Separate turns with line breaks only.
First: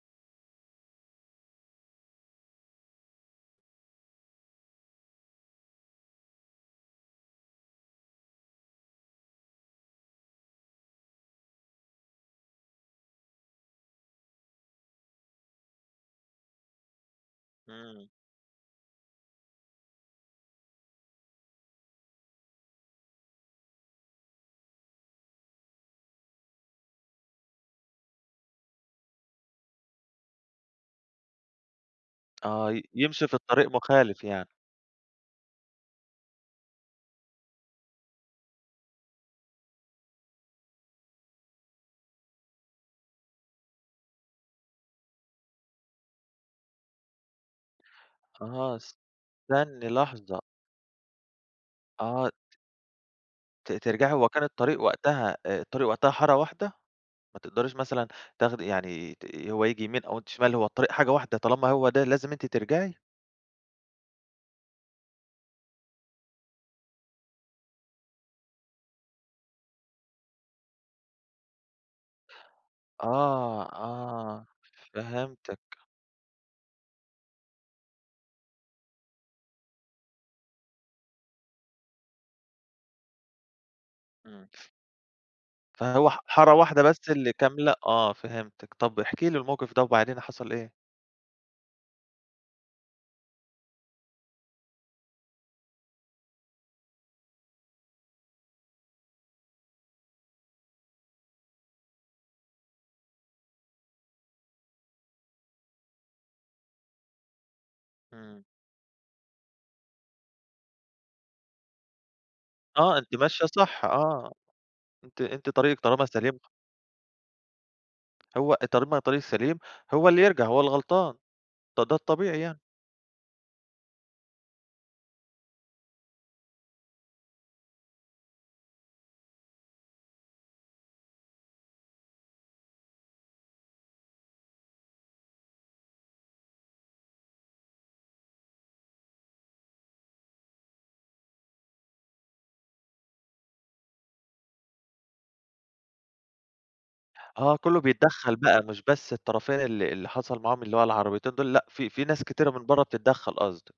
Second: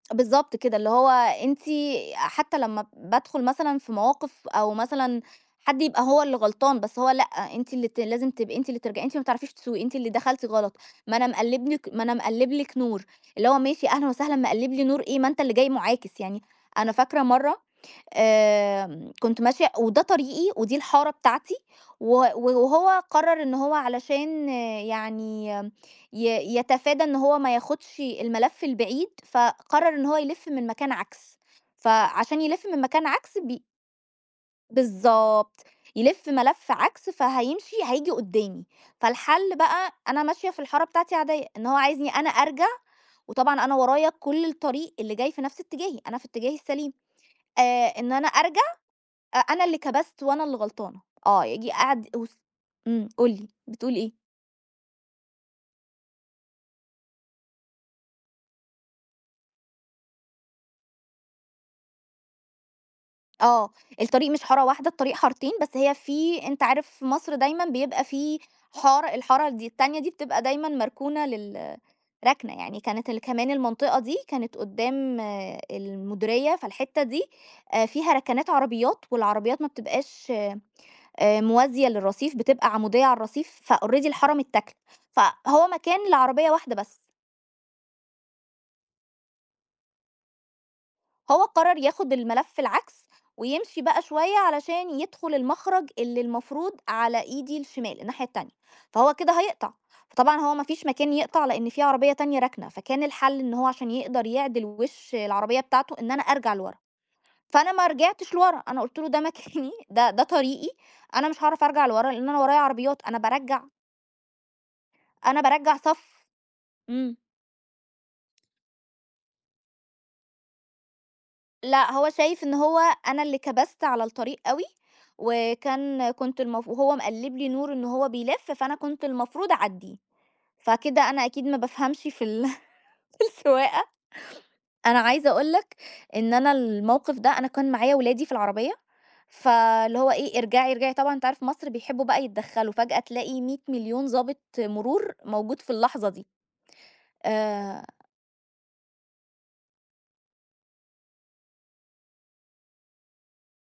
بالضبط كده اللي هو أنتِ أ حتّى لمّا بادخل مثلًا في مواقِف أو مثلًا حد يبقى هو اللي غلطان بس هو لأ، أنتِ اللي ت لازم تبقي أنتِ اللي ترجَ أنتِ ما بتعرفيش تسوقي أنتِ اللي دَخَلتِ غلط، ما أنا مقلِّب لِك ما أنا مقلِّب لِك نور اللي هو ماشي أهلًا وسهلًا مقلِّب لي نور إيه، ما أنت اللي جاي مُعاكس يعني، أنا فاكرة مرّه
إمم.
آمم، كنت ماشية وده طريقي ودي الحارة بتاعتي، و وهو قرّر إن هو علشان يعني ي يتفادى إن هو ما ياخدش الملف البعيد، فقرّر إن هو يلّف من مكان عكس، فعشان يلِفّ
آه،
من
ي
مكان
يمشي في
عكس بي
الطريق مخالف يعني.
بالضبط يلِفّ ملف عكس فهيمشي هييجي قدّامي، فالحلّ بقى أنا ماشية في الحارة بتاعتي عادية، إن هو عايزني أنا أرجَع، وطبعًا أنا ورايا كُلّ الطريق اللي جاي في نَفس اتجاهي، أنا في اتجاهي السليم آآ، إن أنا أرجَع
آه
أ أنا اللي
استنّي
كبَست
لحظة
وأنا اللي غلطانة، آه ييجي قعد
آه ت
وس إمم، قُل لي،
ت
بتقول
ترجعي
إيه؟
هو كان الطريق وقتها آآ، الطريق وقتها حارة واحدة؟ ما تقدَريش مثلًا تاخدي يعني ت ي هو ييجي يمين أو أنتِ شمال، هو الطريق حاجة واحدة طالما هو ده لازم أنتِ ترجعي؟
آه، الطريق مش حارة واحدة، الطريق حارتين، بس هي في أنت عارف في مصر دايمًا بيبقى في حارة، الحارة ال دي التانية دي بتبقى دايمًا مركونة لل رَكنَة يعني، كانت ال كمان
آه،
المنطقة دي
آه،
كانت قدّام
فهمتِك.
المديرية، فالحتة دي آآ فيها رَكَنَات عربيات والعربيات ما بتبقاش آآ موازية للرصيف بتبقى عمودية عالرصيف فalready الحارة
إمم.
متّاكلة، فهو
فهو
مكان
ح
لعربية
حارة
واحدة
واحدة
بس.
بس اللي كاملة آه، فهمتِك، طَب احكِ لي المَوقِف ده، وبعدين حصَل إيه؟
هو قرّر ياخد الملّف العكس، ويمشي بقى شوية علشان يدخُل المَخرَج اللي المفروض على إيدي الشمال، الناحية التانية، فهو كده هيقطَع، فطبعًا هو ما فيش مكان يقطَع لأن في عربية تانية راكنة، فكان الحلّ إن هو عشان يقدَر يعدِل وِشّ العربية بتاعته، إن أنا أرجَع لورا فأنا ما رجعتش
إمم.
لورا، أنا قُلت له ده مكاني ده ده طريقي أنا مش هاعرف أرجَع لورا لأن أنا ورايا
آه،
عربيات،
أنتِ
أنا
ماشية
بارجَّع
صح، آه، أنتِ
أنا
أنتِ
بارجَّع
طريقِك طالما
صفّ،
سليم خ
إمم.
هو طالما أنا طريقي السليم، هو اللي يرجَع، هو الغلطان، ده
لأ،
ده
هو
الطبيعي
شايف إن
يعني.
هو أنا اللي كبَست على الطريق أوي، وكان كنت المف وهو مقلِّب لي نور إن هو بيلِفّ، فأنا كنت المفروض أعدّيه فكده أنا أكيد ما بافهمش في ال في السواقة، أنا عايزة أقول لك إن أنا المَوقِف ده أنا كان معايا ولادي في العربية فاللي هو إيه، ارجَعي ارجَعي طبعًا أنت عارف مصر بيحبّوا بقى يتدخّلوا، فجأة تلاقي 100 مليون ضابط مرور موجود في اللحظة دي،
آه، كلّه
آآ
بيتدخَّل بقى مش بس الطرفين اللي اللي حصَل معاهم اللي هو العربيتين دول، لأ، في في ناس كتيرة من برّه بتتدخّل قصدي.